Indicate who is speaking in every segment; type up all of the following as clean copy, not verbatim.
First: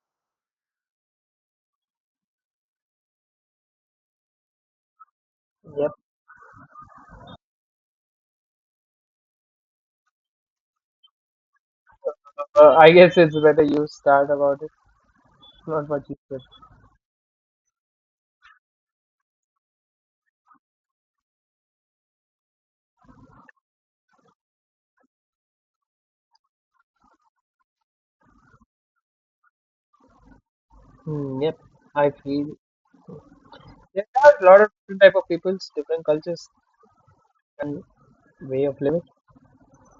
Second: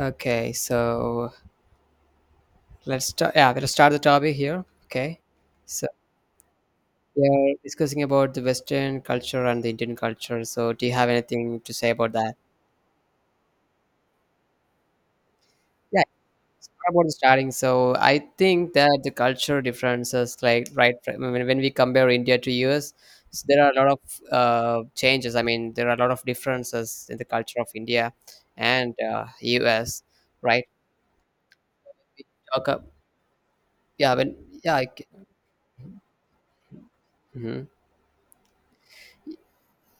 Speaker 1: Okay, so let's start. Yeah, let's start the topic here. Okay, so
Speaker 2: Yep.
Speaker 1: we are discussing about the Western culture and the Indian culture. So, do you have anything to say about that?
Speaker 2: I guess it's better you start about it. Not
Speaker 1: Yeah,
Speaker 2: much you said.
Speaker 1: about the starting. So, I think that the culture differences, like when we compare India to US, so there are a lot of changes. I mean, there are a lot of differences in the culture of India and US, right?
Speaker 2: Hmm, yep. I feel
Speaker 1: Okay.
Speaker 2: there
Speaker 1: Yeah,
Speaker 2: are
Speaker 1: when
Speaker 2: a lot of
Speaker 1: yeah,
Speaker 2: different type of peoples, different cultures, and way of living.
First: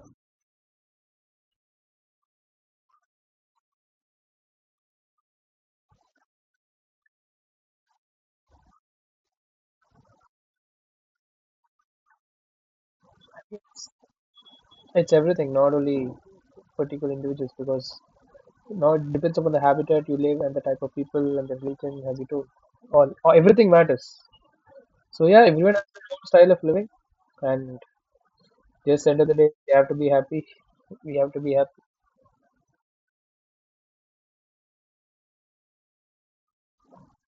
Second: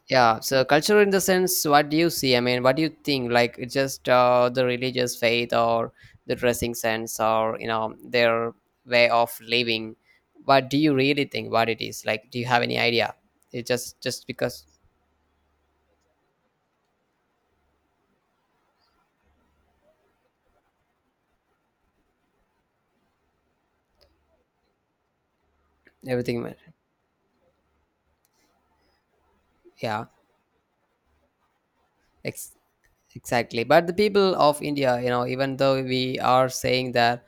Speaker 1: yeah, so culture in the sense, what do you see? I mean, what do you think? Like, it's just the religious faith or the dressing sense or, you know, their way of living. What do you really think what it is? Like, do you have any idea? It
Speaker 2: It's,
Speaker 1: just because
Speaker 2: it's everything, not only particular individuals, because now it depends upon the habitat you live and the type of people and the religion, as you told. All, or everything matters. So yeah, everyone has their own
Speaker 1: everything,
Speaker 2: style of living, and just end of the day, they have to
Speaker 1: yeah.
Speaker 2: be happy. We have to be happy.
Speaker 1: Ex- Exactly. But the people of India, you know, even though we are saying that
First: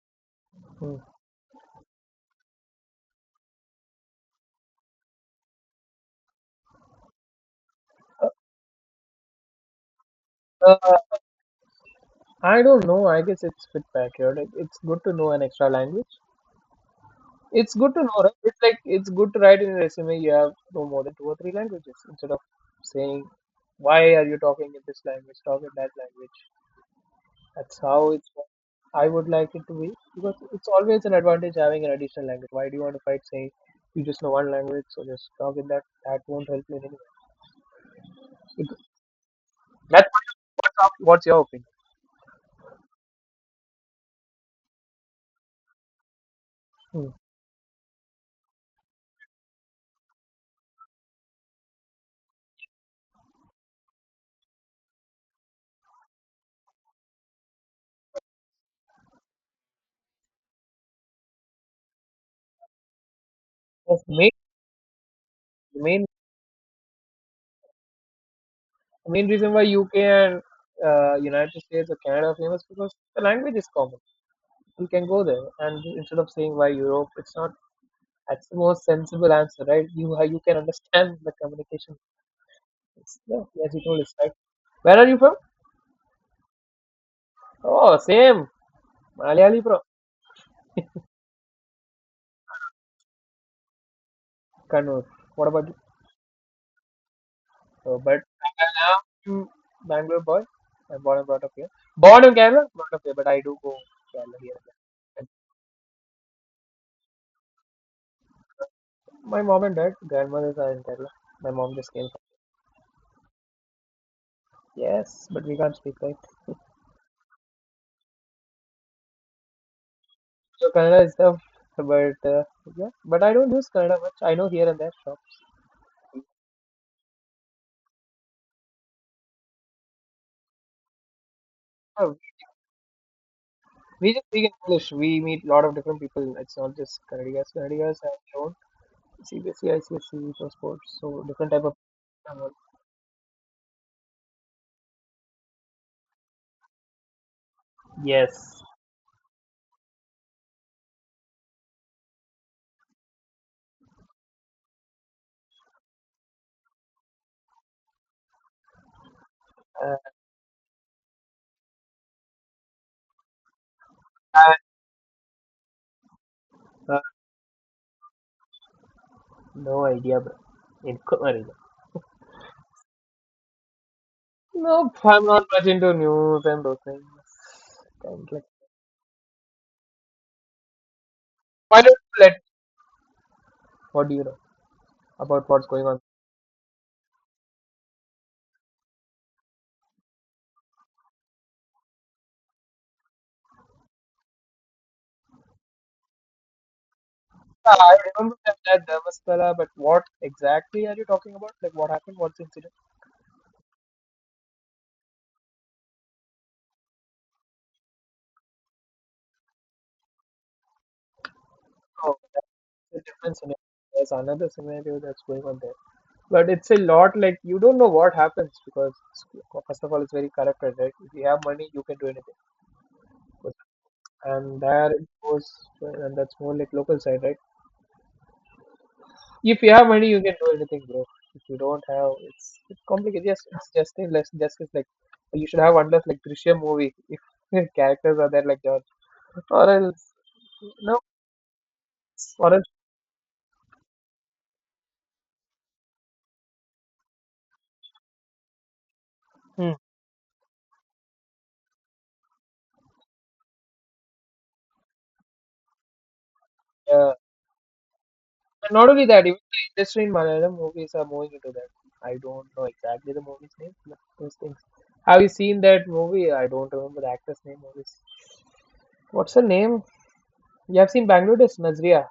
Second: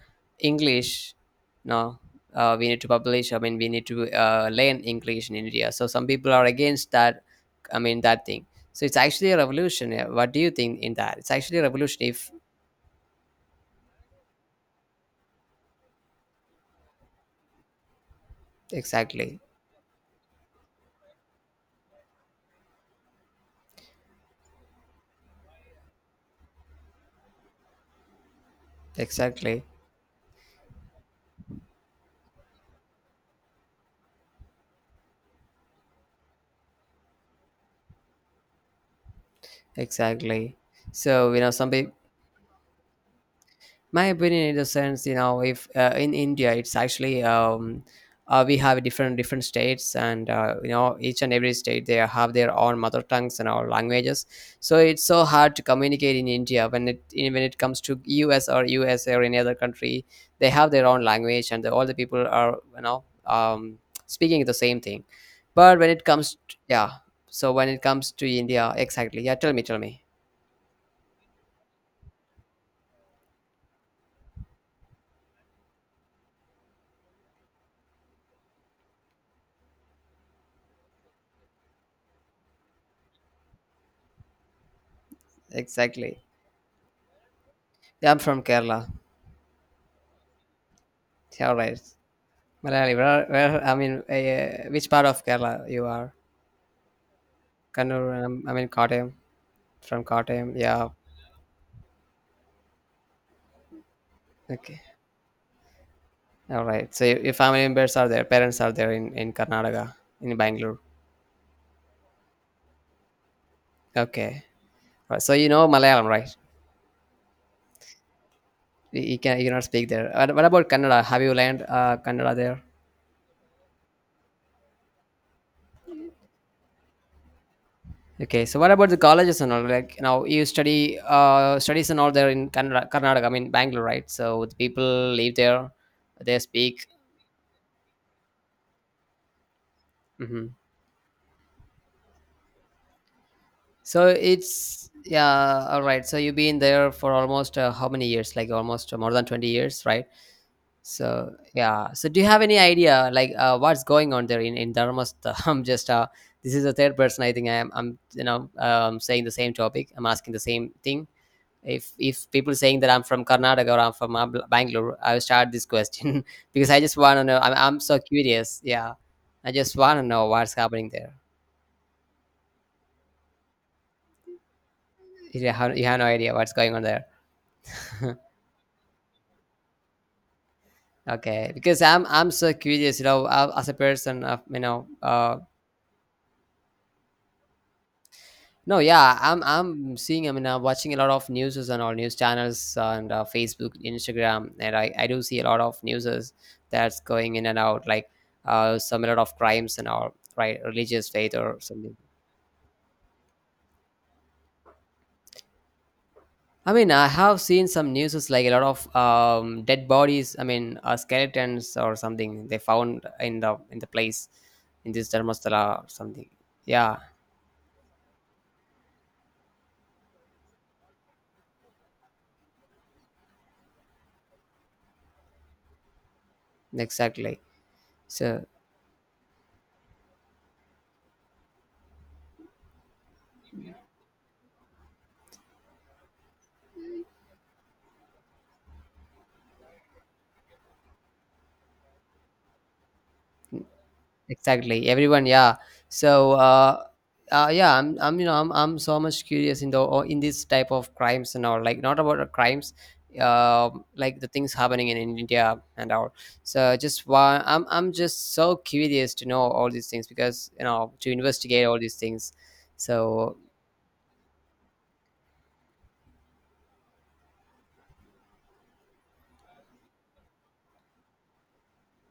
Speaker 2: Hmm.
Speaker 1: English, no, we need to learn English in India. So some people are against that, I mean, that thing. So it's actually a revolution. Yeah. What do you think in
Speaker 2: Uh,
Speaker 1: that? It's actually a revolution if,
Speaker 2: I don't know. I guess it's fit backyard. Like, it's good to know an extra language. It's good to know, right? It's like it's good to
Speaker 1: exactly,
Speaker 2: write in a resume you have no more than two or three languages instead of saying why are you talking in this language, talk in that language. That's how it's. I would like it
Speaker 1: exactly,
Speaker 2: to be because it's always an advantage having an additional language. Why do you want to fight saying you just know one language, so just talk in that? That won't help you in any way. It- That's
Speaker 1: exactly.
Speaker 2: what's
Speaker 1: So, you
Speaker 2: your
Speaker 1: know,
Speaker 2: opinion?
Speaker 1: my opinion in the sense, you know, if in India, it's
Speaker 2: Hmm.
Speaker 1: actually we have different states and you know, each and every state, they have their own mother tongues and our languages. So it's so hard to communicate in India when when it comes to US or any other country. They have their own language and all the people are, you know,
Speaker 2: That's main
Speaker 1: speaking the same thing. But when it
Speaker 2: main
Speaker 1: comes to, yeah, so when it comes to India,
Speaker 2: The
Speaker 1: exactly.
Speaker 2: main
Speaker 1: Yeah,
Speaker 2: reason
Speaker 1: tell me,
Speaker 2: why
Speaker 1: tell me.
Speaker 2: UK and United States or Canada are famous because the language is common. You can go there, and instead of saying why Europe, it's not. That's the most sensible answer, right? You how you can understand the communication. It's, yeah, as you told us, right? Where are you from?
Speaker 1: Exactly.
Speaker 2: Oh,
Speaker 1: Yeah, I'm
Speaker 2: same.
Speaker 1: from Kerala.
Speaker 2: Malayali from
Speaker 1: Yeah, all right. Malayali, where I mean, which
Speaker 2: Kannur.
Speaker 1: part of
Speaker 2: What about
Speaker 1: Kerala
Speaker 2: you?
Speaker 1: you are?
Speaker 2: Oh, but
Speaker 1: Kannur, I mean,
Speaker 2: I'm
Speaker 1: Kottayam,
Speaker 2: from
Speaker 1: from
Speaker 2: Bangalore boy.
Speaker 1: Kottayam. Yeah,
Speaker 2: I'm born and brought up here. Born in Kerala, brought up here, but I do go Kerala here
Speaker 1: okay,
Speaker 2: and there.
Speaker 1: all right. So your family members are there, parents are there in
Speaker 2: My mom and
Speaker 1: Karnataka,
Speaker 2: dad,
Speaker 1: in
Speaker 2: grandmothers are
Speaker 1: Bangalore.
Speaker 2: in Kerala. My mom just came.
Speaker 1: Okay, right.
Speaker 2: Yes,
Speaker 1: So
Speaker 2: but
Speaker 1: you
Speaker 2: we
Speaker 1: know
Speaker 2: can't speak
Speaker 1: Malayalam,
Speaker 2: right.
Speaker 1: right? You cannot speak there. What about
Speaker 2: So
Speaker 1: Kannada?
Speaker 2: Kannada is
Speaker 1: Have you
Speaker 2: tough,
Speaker 1: learned
Speaker 2: but
Speaker 1: Kannada there?
Speaker 2: yeah, but I don't use Kannada much. I know here and there. Sure.
Speaker 1: Okay, so what about the colleges and all? Like now, you study studies and all
Speaker 2: Sure.
Speaker 1: there in Kannada, Karnataka. I mean, Bangalore, right?
Speaker 2: We just
Speaker 1: So
Speaker 2: speak
Speaker 1: the
Speaker 2: English.
Speaker 1: people
Speaker 2: We
Speaker 1: live
Speaker 2: meet a lot
Speaker 1: there,
Speaker 2: of different people.
Speaker 1: they
Speaker 2: It's not
Speaker 1: speak.
Speaker 2: just Kannadigas. Kannadigas have their own CBSE, ICSE, so
Speaker 1: Mhm.
Speaker 2: sports, so different type of people.
Speaker 1: So it's, yeah, all right. So you've been there for almost how many years? Like
Speaker 2: Yes.
Speaker 1: almost more than 20 years, right? So yeah. So do you have any idea like what's going on there in Dharmastha? I'm just this is the third person, I think I am. I'm, you know, saying the same topic.
Speaker 2: Uh,
Speaker 1: I'm asking the same thing. If people saying that I'm from Karnataka or I'm from
Speaker 2: I
Speaker 1: Bangalore, I'll start this question because I just
Speaker 2: have
Speaker 1: want to know. I'm so curious. Yeah, I just
Speaker 2: no
Speaker 1: want to
Speaker 2: idea,
Speaker 1: know
Speaker 2: bro.
Speaker 1: what's happening
Speaker 2: In
Speaker 1: there.
Speaker 2: Kumarina. No, I'm not
Speaker 1: You
Speaker 2: much
Speaker 1: have you
Speaker 2: into
Speaker 1: have no idea
Speaker 2: news
Speaker 1: what's
Speaker 2: and
Speaker 1: going
Speaker 2: those
Speaker 1: on
Speaker 2: things.
Speaker 1: there.
Speaker 2: Kind of like,
Speaker 1: Okay,
Speaker 2: why
Speaker 1: because
Speaker 2: don't
Speaker 1: I'm
Speaker 2: you
Speaker 1: I'm
Speaker 2: let?
Speaker 1: so curious, you know, as a
Speaker 2: What do you
Speaker 1: person
Speaker 2: know
Speaker 1: of, you know,
Speaker 2: about what's going on?
Speaker 1: no, yeah, I'm seeing, I mean, I'm watching a lot of news and all news channels and Facebook, Instagram, and I do see a lot of newses that's going in and
Speaker 2: Yeah,
Speaker 1: out,
Speaker 2: I
Speaker 1: like
Speaker 2: remember that,
Speaker 1: some a lot of
Speaker 2: Dharmaspala, but
Speaker 1: crimes and
Speaker 2: what
Speaker 1: all, right,
Speaker 2: exactly are you
Speaker 1: religious
Speaker 2: talking
Speaker 1: faith
Speaker 2: about?
Speaker 1: or
Speaker 2: Like, what
Speaker 1: something.
Speaker 2: happened? What's the incident?
Speaker 1: I mean, I have seen some newses like a lot of dead bodies. I mean, skeletons or
Speaker 2: Oh,
Speaker 1: something they
Speaker 2: that's
Speaker 1: found
Speaker 2: a different
Speaker 1: in
Speaker 2: scenario.
Speaker 1: the in the
Speaker 2: There's
Speaker 1: place
Speaker 2: another
Speaker 1: in
Speaker 2: scenario
Speaker 1: this
Speaker 2: that's going on there.
Speaker 1: Dharmastala or something.
Speaker 2: But it's a
Speaker 1: Yeah,
Speaker 2: lot like you don't know what happens because, first of all, it's very corrupted, right? If you have money, you can do anything. But— and there it goes, and that's more like local side, right?
Speaker 1: exactly. So
Speaker 2: If you have money, you can do anything, bro. If you don't have, it's complicated. Yes, it's just in less, just it's like you should have one less like Drishyam movie if characters are there like that. Or else no, or else
Speaker 1: exactly, everyone, yeah. So yeah, I'm you know I'm so much curious in
Speaker 2: Hmm.
Speaker 1: the or in this type of crimes and all, like not about the crimes, like the things happening in India and all. So just
Speaker 2: uh,
Speaker 1: why I'm just so
Speaker 2: and not only
Speaker 1: curious
Speaker 2: that,
Speaker 1: to
Speaker 2: even
Speaker 1: know
Speaker 2: the
Speaker 1: all these
Speaker 2: industry
Speaker 1: things
Speaker 2: in
Speaker 1: because,
Speaker 2: Malayalam
Speaker 1: you
Speaker 2: movies
Speaker 1: know,
Speaker 2: are
Speaker 1: to
Speaker 2: moving into
Speaker 1: investigate
Speaker 2: that.
Speaker 1: all these
Speaker 2: I
Speaker 1: things.
Speaker 2: don't know exactly the
Speaker 1: So
Speaker 2: movie's name, but those things. Have you seen that movie? I don't remember the actor's name. Of What's her name? You have seen Bangladesh Nazria.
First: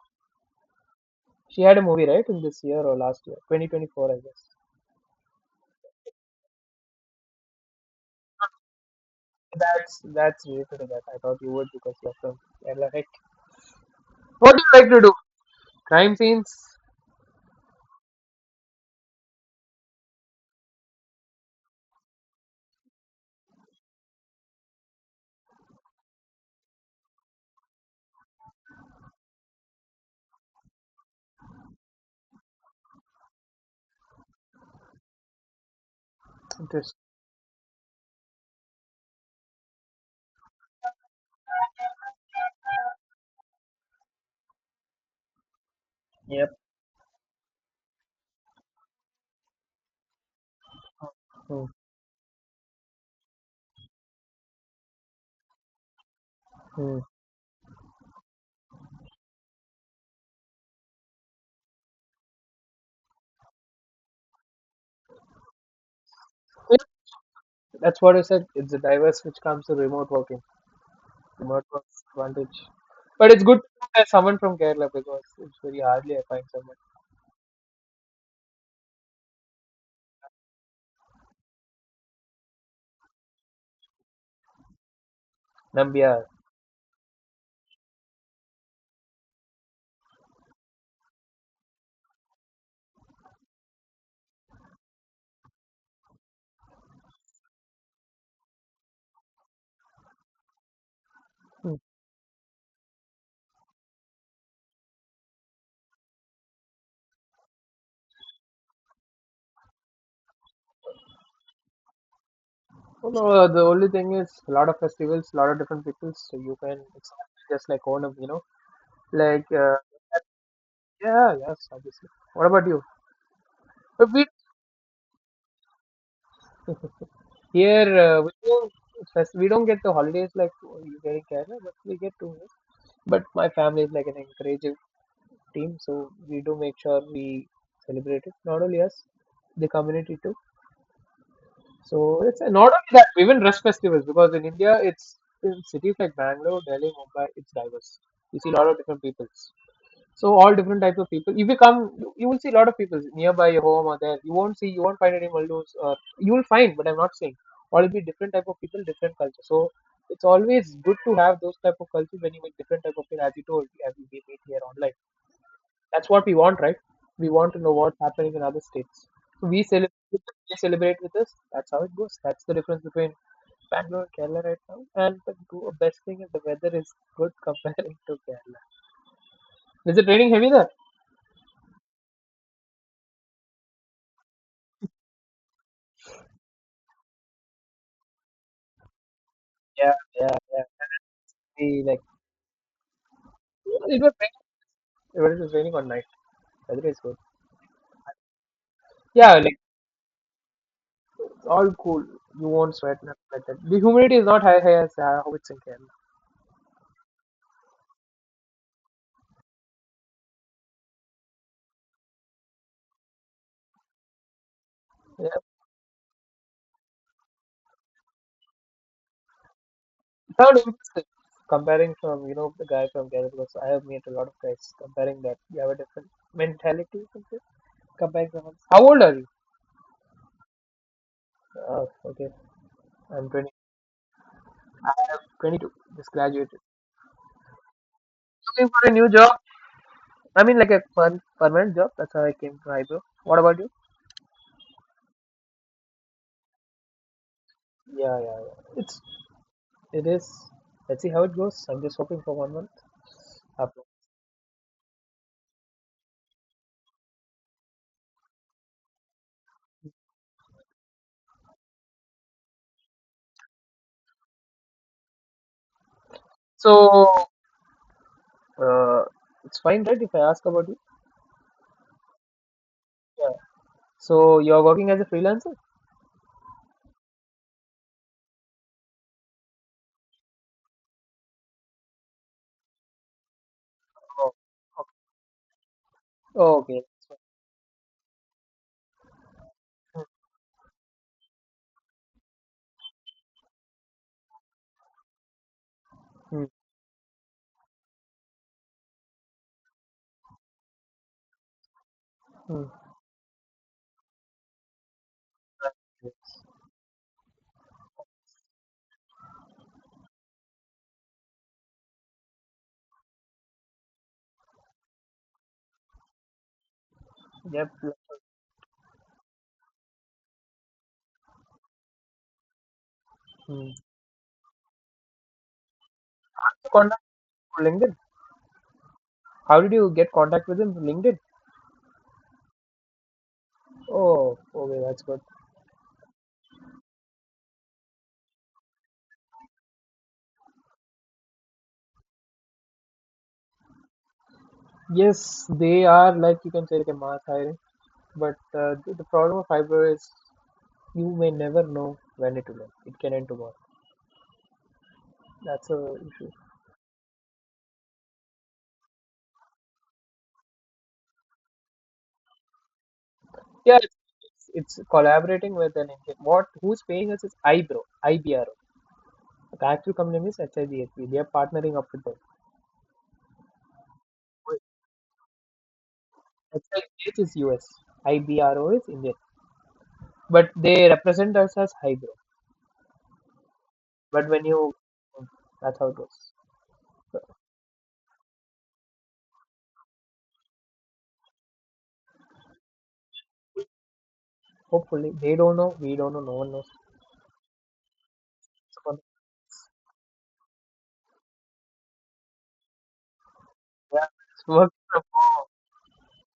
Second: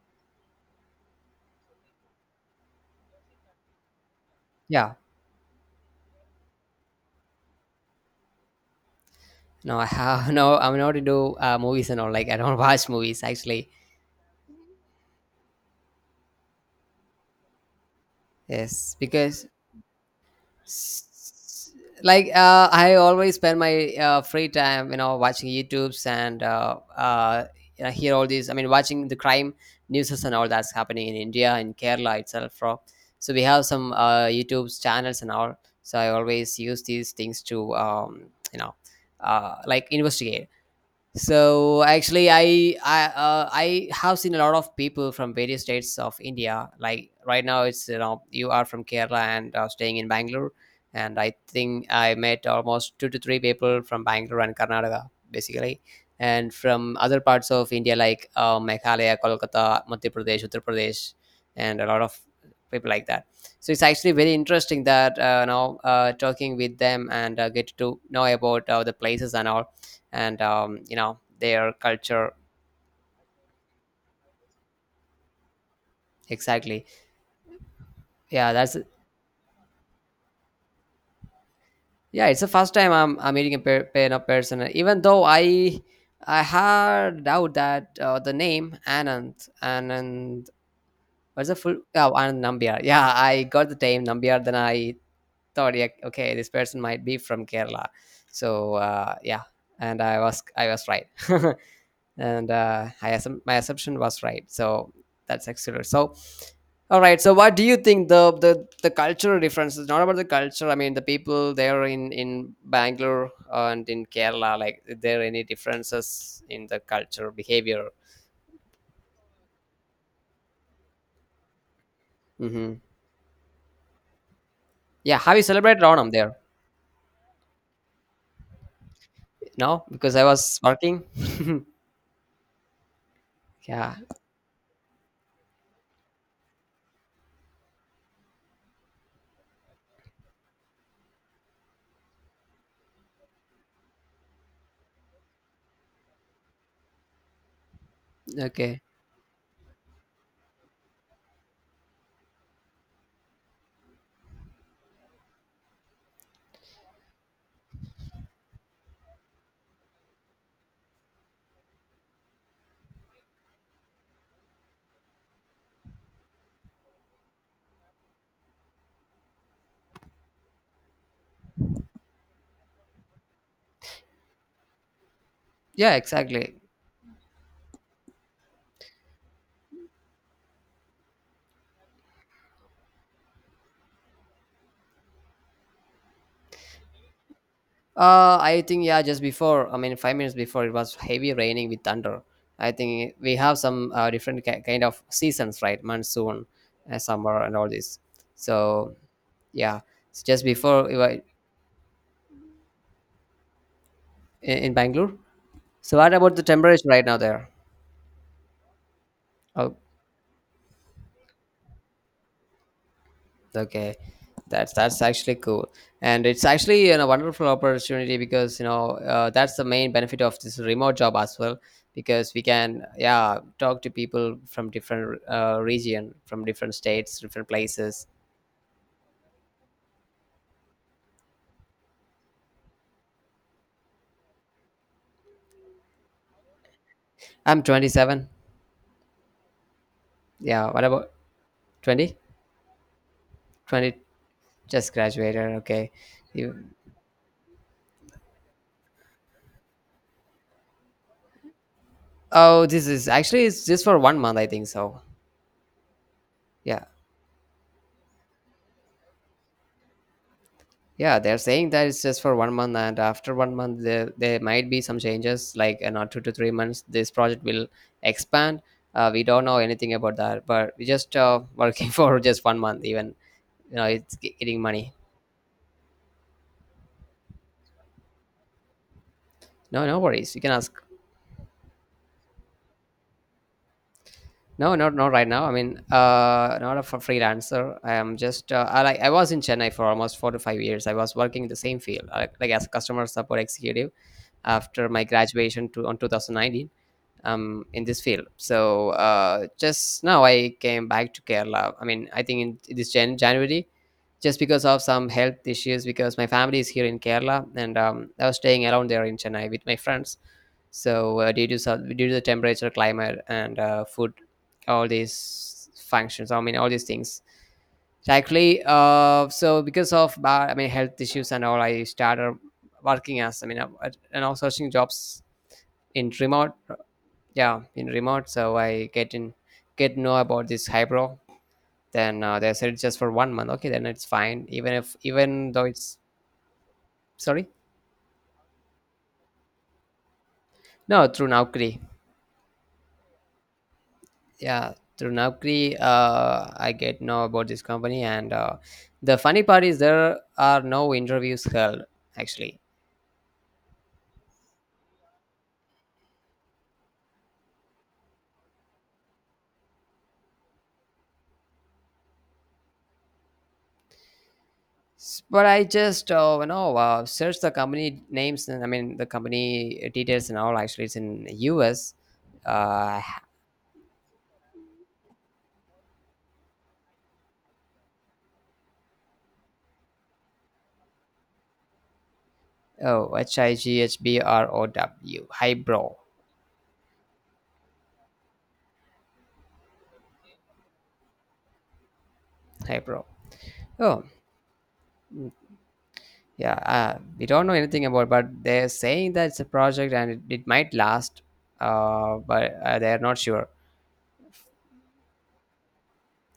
Speaker 2: She had a movie right in this year or last year, 2024, I guess.
Speaker 1: yeah, no, I have
Speaker 2: That's
Speaker 1: no, I'm
Speaker 2: related to
Speaker 1: not
Speaker 2: that. I
Speaker 1: into
Speaker 2: thought you would
Speaker 1: movies
Speaker 2: because
Speaker 1: and
Speaker 2: you're
Speaker 1: all. Like I
Speaker 2: from
Speaker 1: don't watch
Speaker 2: Kerala, right?
Speaker 1: movies actually.
Speaker 2: What do you like to do? Crime scenes.
Speaker 1: Yes, because S- like I always spend my free time, you know, watching YouTube's and you know, hear all these. I mean, watching the crime news and all that's happening in India and Kerala itself, bro. So we have some YouTube's channels and all. So I always use
Speaker 2: Interesting.
Speaker 1: these things to, you know, like investigate. So actually, I have seen a lot of people from various states of
Speaker 2: Yep.
Speaker 1: India. Like right now, it's, you know, you are from Kerala and are staying in Bangalore, and I
Speaker 2: Hmm.
Speaker 1: think I met almost two to three people from Bangalore and Karnataka, basically, and from
Speaker 2: Hmm.
Speaker 1: other parts of India like Meghalaya, Kolkata, Madhya Pradesh, Uttar Pradesh, and a lot of people like that. So it's actually very interesting that, you know, talking with them and get to
Speaker 2: That's what I
Speaker 1: know
Speaker 2: said.
Speaker 1: about
Speaker 2: It's the
Speaker 1: the
Speaker 2: diverse
Speaker 1: places
Speaker 2: which
Speaker 1: and
Speaker 2: comes
Speaker 1: all
Speaker 2: to remote working,
Speaker 1: and you know,
Speaker 2: remote
Speaker 1: their
Speaker 2: work
Speaker 1: culture.
Speaker 2: advantage. But it's good to have someone from Kerala because it's very hardly I find someone.
Speaker 1: Exactly. Yeah, that's, yeah, it's the first time I'm meeting a you know, person, even though i
Speaker 2: Nambiar.
Speaker 1: i had doubt that the name Anand, what's the full? Oh, Anand Nambiar. Yeah, I got the name Nambiar, then I thought, yeah, okay, this person might be from Kerala. So yeah, and I was right.
Speaker 2: Hmm.
Speaker 1: And my assumption was right. So that's excellent. So, all right. So, what do you think the cultural differences? Not about the culture. I mean, the people there in
Speaker 2: Well,
Speaker 1: Bangalore
Speaker 2: no, the only
Speaker 1: and in
Speaker 2: thing is a
Speaker 1: Kerala.
Speaker 2: lot of
Speaker 1: Like, is there
Speaker 2: festivals, a
Speaker 1: any
Speaker 2: lot of different people, so
Speaker 1: differences
Speaker 2: you
Speaker 1: in
Speaker 2: can
Speaker 1: the culture
Speaker 2: exactly just like
Speaker 1: behavior?
Speaker 2: Onam, you know, like uh, yeah, yes, obviously. What about
Speaker 1: Hmm.
Speaker 2: you? But we
Speaker 1: Yeah. Have you celebrated Onam there?
Speaker 2: here we don't fest- We don't get
Speaker 1: No,
Speaker 2: the
Speaker 1: because I
Speaker 2: holidays like
Speaker 1: was
Speaker 2: you
Speaker 1: working.
Speaker 2: get in Kerala, but we get two. But my family is
Speaker 1: Yeah.
Speaker 2: like an encourage team. So we do make sure we celebrate it. Not only us, the community too. So it's and not only that, even rush festivals because in India, it's in cities like Bangalore, Delhi, Mumbai, it's diverse. You see a lot of
Speaker 1: Okay.
Speaker 2: different peoples. So all different types of people. If you come, you will see a lot of people nearby your home or there. You won't see, you won't find any Maldos or you will find, but I'm not saying. All will be different type of people, different culture. So it's always good to have those type of cultures when you meet different type of people, as you told, as we meet here online. That's what we want, right? We want to know what's happening in other states. So we celebrate, they celebrate with us. That's how it goes. That's the difference between Bangalore and Kerala right now. And the
Speaker 1: Yeah.
Speaker 2: best thing is the
Speaker 1: Exactly.
Speaker 2: weather is good comparing to Kerala. Is it raining heavy there?
Speaker 1: I think yeah, just before. I
Speaker 2: Yeah,
Speaker 1: mean, 5 minutes
Speaker 2: yeah.
Speaker 1: before it was heavy raining with
Speaker 2: We like
Speaker 1: thunder. I think we have some
Speaker 2: it was raining.
Speaker 1: different kind of
Speaker 2: It was
Speaker 1: seasons,
Speaker 2: raining
Speaker 1: right?
Speaker 2: all night.
Speaker 1: Monsoon,
Speaker 2: Weather is good.
Speaker 1: summer, and all this. So
Speaker 2: Yeah, like
Speaker 1: yeah, it's just before we were
Speaker 2: it's all cool. You won't sweat nothing like that. The humidity is not
Speaker 1: in
Speaker 2: high as
Speaker 1: Bangalore.
Speaker 2: how it's in Kerala.
Speaker 1: So what about the temperature right now there? Oh. Okay, that's actually cool, and it's actually, you know, a wonderful opportunity because, you know, that's the main benefit of
Speaker 2: Third,
Speaker 1: this remote
Speaker 2: interesting.
Speaker 1: job as well,
Speaker 2: Comparing from, you
Speaker 1: because we
Speaker 2: know, the
Speaker 1: can,
Speaker 2: guy from Kerala,
Speaker 1: yeah,
Speaker 2: because I
Speaker 1: talk
Speaker 2: have
Speaker 1: to
Speaker 2: met a lot of
Speaker 1: people from
Speaker 2: guys
Speaker 1: different
Speaker 2: comparing that. You have a different
Speaker 1: region, from different
Speaker 2: mentality
Speaker 1: states,
Speaker 2: something,
Speaker 1: different places.
Speaker 2: comparing someone. How old are you? Oh, okay, I'm 20. I am 22. Just graduated.
Speaker 1: I'm 27.
Speaker 2: Looking for a new job. I mean, like
Speaker 1: Yeah,
Speaker 2: a
Speaker 1: what about
Speaker 2: permanent job. That's
Speaker 1: 20?
Speaker 2: how I came to Hybro. What about you?
Speaker 1: 20, just graduated. Okay, you.
Speaker 2: Yeah. It's, it is. Let's see how it goes. I'm just hoping for one
Speaker 1: Oh,
Speaker 2: month.
Speaker 1: this is actually it's
Speaker 2: After.
Speaker 1: just for one month, I think so. Yeah, yeah, they're saying that it's just for one month, and after one month, there might be some changes. Like in not 2 to 3 months, this
Speaker 2: So,
Speaker 1: project will expand.
Speaker 2: uh,
Speaker 1: We don't
Speaker 2: it's
Speaker 1: know
Speaker 2: fine,
Speaker 1: anything
Speaker 2: right? If
Speaker 1: about
Speaker 2: I ask
Speaker 1: that,
Speaker 2: about
Speaker 1: but
Speaker 2: you?
Speaker 1: we just working for just one month. Even,
Speaker 2: Yeah.
Speaker 1: you know, it's
Speaker 2: So, you're
Speaker 1: getting
Speaker 2: working
Speaker 1: money.
Speaker 2: as a freelancer?
Speaker 1: No, no worries. You can ask.
Speaker 2: Oh.
Speaker 1: No, not right now. I mean, not
Speaker 2: Okay.
Speaker 1: a freelancer. I am just. I like. I was in Chennai for almost 4 to 5 years. I was working in the same field, like as a customer support executive after my graduation to on
Speaker 2: Mm,
Speaker 1: 2019, in this field. So just now I came back to Kerala. I mean, I think in
Speaker 2: mm.
Speaker 1: this January, just because of some health issues, because my
Speaker 2: Yes.
Speaker 1: family is here in Kerala, and I was staying around there in Chennai with my friends. So due to the temperature, climate, and food, all these functions. I mean, all these things.
Speaker 2: Yep, yep.
Speaker 1: So actually, so because of I mean health issues and all, I started working as I mean,
Speaker 2: Mm.
Speaker 1: and also searching jobs in remote,
Speaker 2: Contact
Speaker 1: yeah,
Speaker 2: through
Speaker 1: in
Speaker 2: LinkedIn.
Speaker 1: remote. So I get in
Speaker 2: How did you
Speaker 1: get
Speaker 2: get
Speaker 1: know
Speaker 2: contact
Speaker 1: about
Speaker 2: with
Speaker 1: this
Speaker 2: him?
Speaker 1: Hybrid.
Speaker 2: LinkedIn.
Speaker 1: Then they said it's just for one month, okay, then it's
Speaker 2: Oh,
Speaker 1: fine,
Speaker 2: okay, that's good.
Speaker 1: even though it's, sorry, no, through Naukri. Yeah, through
Speaker 2: Yes,
Speaker 1: Naukri
Speaker 2: they are like you can
Speaker 1: I
Speaker 2: say like a
Speaker 1: get
Speaker 2: mass
Speaker 1: know about
Speaker 2: hiring,
Speaker 1: this company and
Speaker 2: but the
Speaker 1: the
Speaker 2: problem
Speaker 1: funny
Speaker 2: of
Speaker 1: part is
Speaker 2: fiber is
Speaker 1: there are no
Speaker 2: you may
Speaker 1: interviews
Speaker 2: never
Speaker 1: held
Speaker 2: know when it
Speaker 1: actually.
Speaker 2: will end. It can end tomorrow. That's a issue. Yeah, it's, it's
Speaker 1: But
Speaker 2: collaborating
Speaker 1: I
Speaker 2: with an
Speaker 1: just
Speaker 2: Indian. What
Speaker 1: you know,
Speaker 2: who's paying us is
Speaker 1: search the
Speaker 2: IBRO,
Speaker 1: company names
Speaker 2: IBRO.
Speaker 1: and I mean the
Speaker 2: The
Speaker 1: company
Speaker 2: actual company name
Speaker 1: details and
Speaker 2: is
Speaker 1: all. Actually, it's
Speaker 2: HIBHP. They
Speaker 1: in
Speaker 2: are partnering up
Speaker 1: US,
Speaker 2: with them.
Speaker 1: I
Speaker 2: HIBH is U S. IBRO is Indian, but they represent us as highbrow.
Speaker 1: oh, H I G H B
Speaker 2: But when
Speaker 1: R O
Speaker 2: you,
Speaker 1: W.
Speaker 2: that's how it
Speaker 1: Highbrow.
Speaker 2: goes. So
Speaker 1: Highbrow. Oh,
Speaker 2: hopefully, they don't know, we don't know, no one
Speaker 1: yeah.
Speaker 2: knows.
Speaker 1: We don't know anything about, but they're
Speaker 2: So,
Speaker 1: saying that it's a project and it might last. But they're not sure.
Speaker 2: yeah, it's work from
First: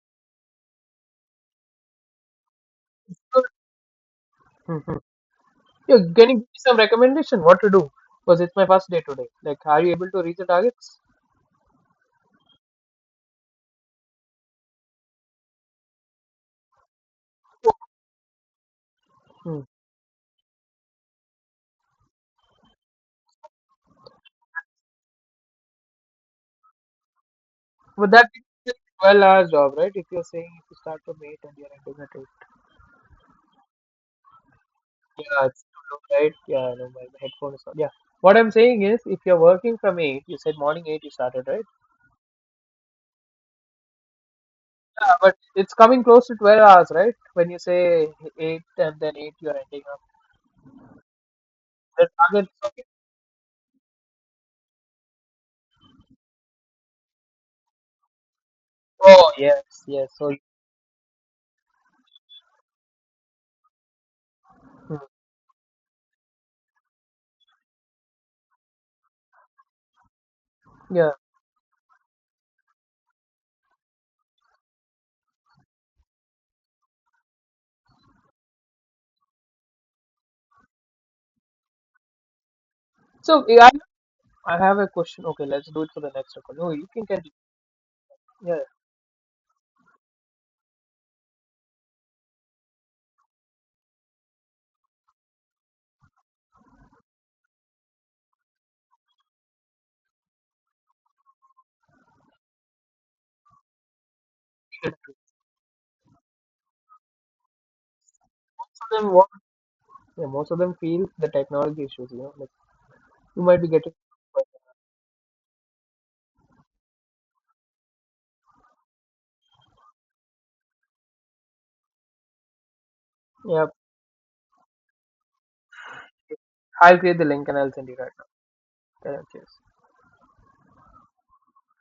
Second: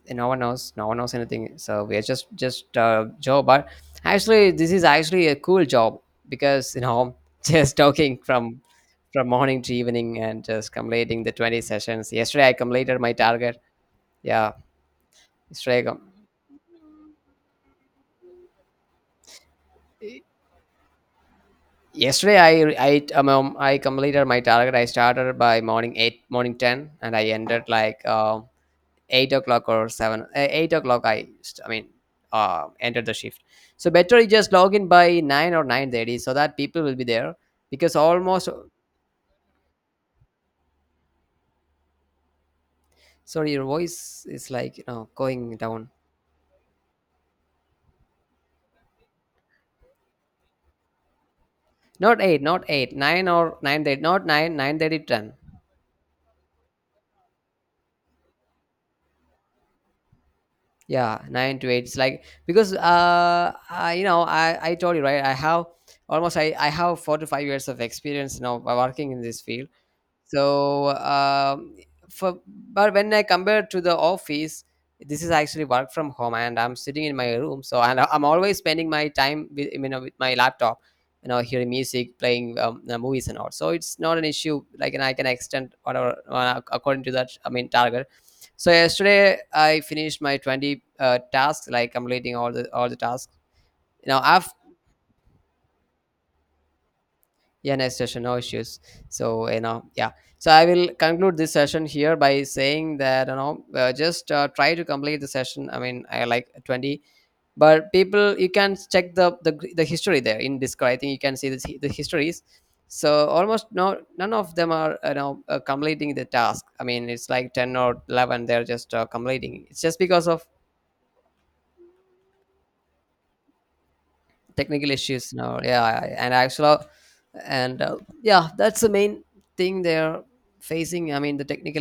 Speaker 1: And no one knows. No one knows anything. So we are just Joe. But actually, this is
Speaker 2: home.
Speaker 1: actually a cool
Speaker 2: Yeah,
Speaker 1: job
Speaker 2: can you give me
Speaker 1: because,
Speaker 2: some
Speaker 1: you know,
Speaker 2: recommendation what to
Speaker 1: just
Speaker 2: do?
Speaker 1: talking
Speaker 2: Because it's
Speaker 1: from
Speaker 2: my first day today.
Speaker 1: from
Speaker 2: Like,
Speaker 1: morning to
Speaker 2: are you able
Speaker 1: evening
Speaker 2: to reach
Speaker 1: and
Speaker 2: the
Speaker 1: just
Speaker 2: targets?
Speaker 1: completing the 20 sessions. Yesterday I completed my target. Yeah, yesterday
Speaker 2: Hmm.
Speaker 1: Yesterday, I completed my target. I started by morning eight, morning ten, and I ended like
Speaker 2: Would that be a 12
Speaker 1: eight
Speaker 2: hours
Speaker 1: o'clock
Speaker 2: job,
Speaker 1: or
Speaker 2: right? If you're
Speaker 1: seven,
Speaker 2: saying if
Speaker 1: eight
Speaker 2: you start
Speaker 1: o'clock.
Speaker 2: from 8 and you're
Speaker 1: I mean,
Speaker 2: ending at 8.
Speaker 1: entered the shift. So better you just log in by
Speaker 2: Yeah,
Speaker 1: nine
Speaker 2: it's
Speaker 1: or
Speaker 2: too
Speaker 1: nine thirty,
Speaker 2: low, right?
Speaker 1: so that
Speaker 2: Yeah,
Speaker 1: people
Speaker 2: no,
Speaker 1: will be
Speaker 2: my
Speaker 1: there
Speaker 2: headphone is on. Yeah.
Speaker 1: because
Speaker 2: What
Speaker 1: almost.
Speaker 2: I'm saying is, if you're working from 8, you said morning 8 you started, right?
Speaker 1: Sorry, your voice is like, you know,
Speaker 2: Yeah, but
Speaker 1: going
Speaker 2: it's
Speaker 1: down.
Speaker 2: coming close to 12 hours, right? When you say 8 and then 8, you're ending up. The
Speaker 1: Not eight,
Speaker 2: target
Speaker 1: not
Speaker 2: okay.
Speaker 1: eight, 9 or 9:30, not nine, 9:30, ten.
Speaker 2: Oh, yes, yes. So,
Speaker 1: Yeah, 9 to 8. It's like because I
Speaker 2: hmm,
Speaker 1: told you, right, I have almost, I have 4 to 5 years of experience now by working in this field. So,
Speaker 2: yeah.
Speaker 1: for but when I compare to the office, this is actually work from home, and I'm sitting in my room. So, and I'm always spending my time with, you know, with my laptop, you know, hearing music, playing movies
Speaker 2: So,
Speaker 1: and all.
Speaker 2: yeah,
Speaker 1: So it's not an
Speaker 2: I
Speaker 1: issue.
Speaker 2: have a
Speaker 1: Like, and I
Speaker 2: question.
Speaker 1: can
Speaker 2: Okay, let's
Speaker 1: extend
Speaker 2: do it for the
Speaker 1: whatever
Speaker 2: next record. No, you
Speaker 1: according
Speaker 2: can
Speaker 1: to that.
Speaker 2: continue.
Speaker 1: I mean, target.
Speaker 2: Yeah,
Speaker 1: So yesterday I finished my 20 tasks, like completing all the tasks. You know, I've yeah, next session. No issues. So you know, yeah. So I will conclude this session here by saying that, you know, just try
Speaker 2: you
Speaker 1: to
Speaker 2: can
Speaker 1: complete the
Speaker 2: continue.
Speaker 1: session. I mean, I, like, 20, but people, you can
Speaker 2: Most of them,
Speaker 1: check
Speaker 2: want,
Speaker 1: the history
Speaker 2: Yeah,
Speaker 1: there
Speaker 2: most of
Speaker 1: in
Speaker 2: them
Speaker 1: Discord. I
Speaker 2: feel
Speaker 1: think you
Speaker 2: the
Speaker 1: can see the
Speaker 2: technology issues, you know.
Speaker 1: histories.
Speaker 2: Like,
Speaker 1: So
Speaker 2: you might
Speaker 1: almost
Speaker 2: be getting.
Speaker 1: none of them are, you know, completing the task. I mean, it's like 10 or 11. They're just completing. It's just because of
Speaker 2: Yeah,
Speaker 1: technical issues now, yeah, and actually,
Speaker 2: I'll create the link and I'll
Speaker 1: and
Speaker 2: send you right
Speaker 1: yeah, that's the
Speaker 2: now.
Speaker 1: main
Speaker 2: Okay, cheers.
Speaker 1: thing they're facing. I mean, the technical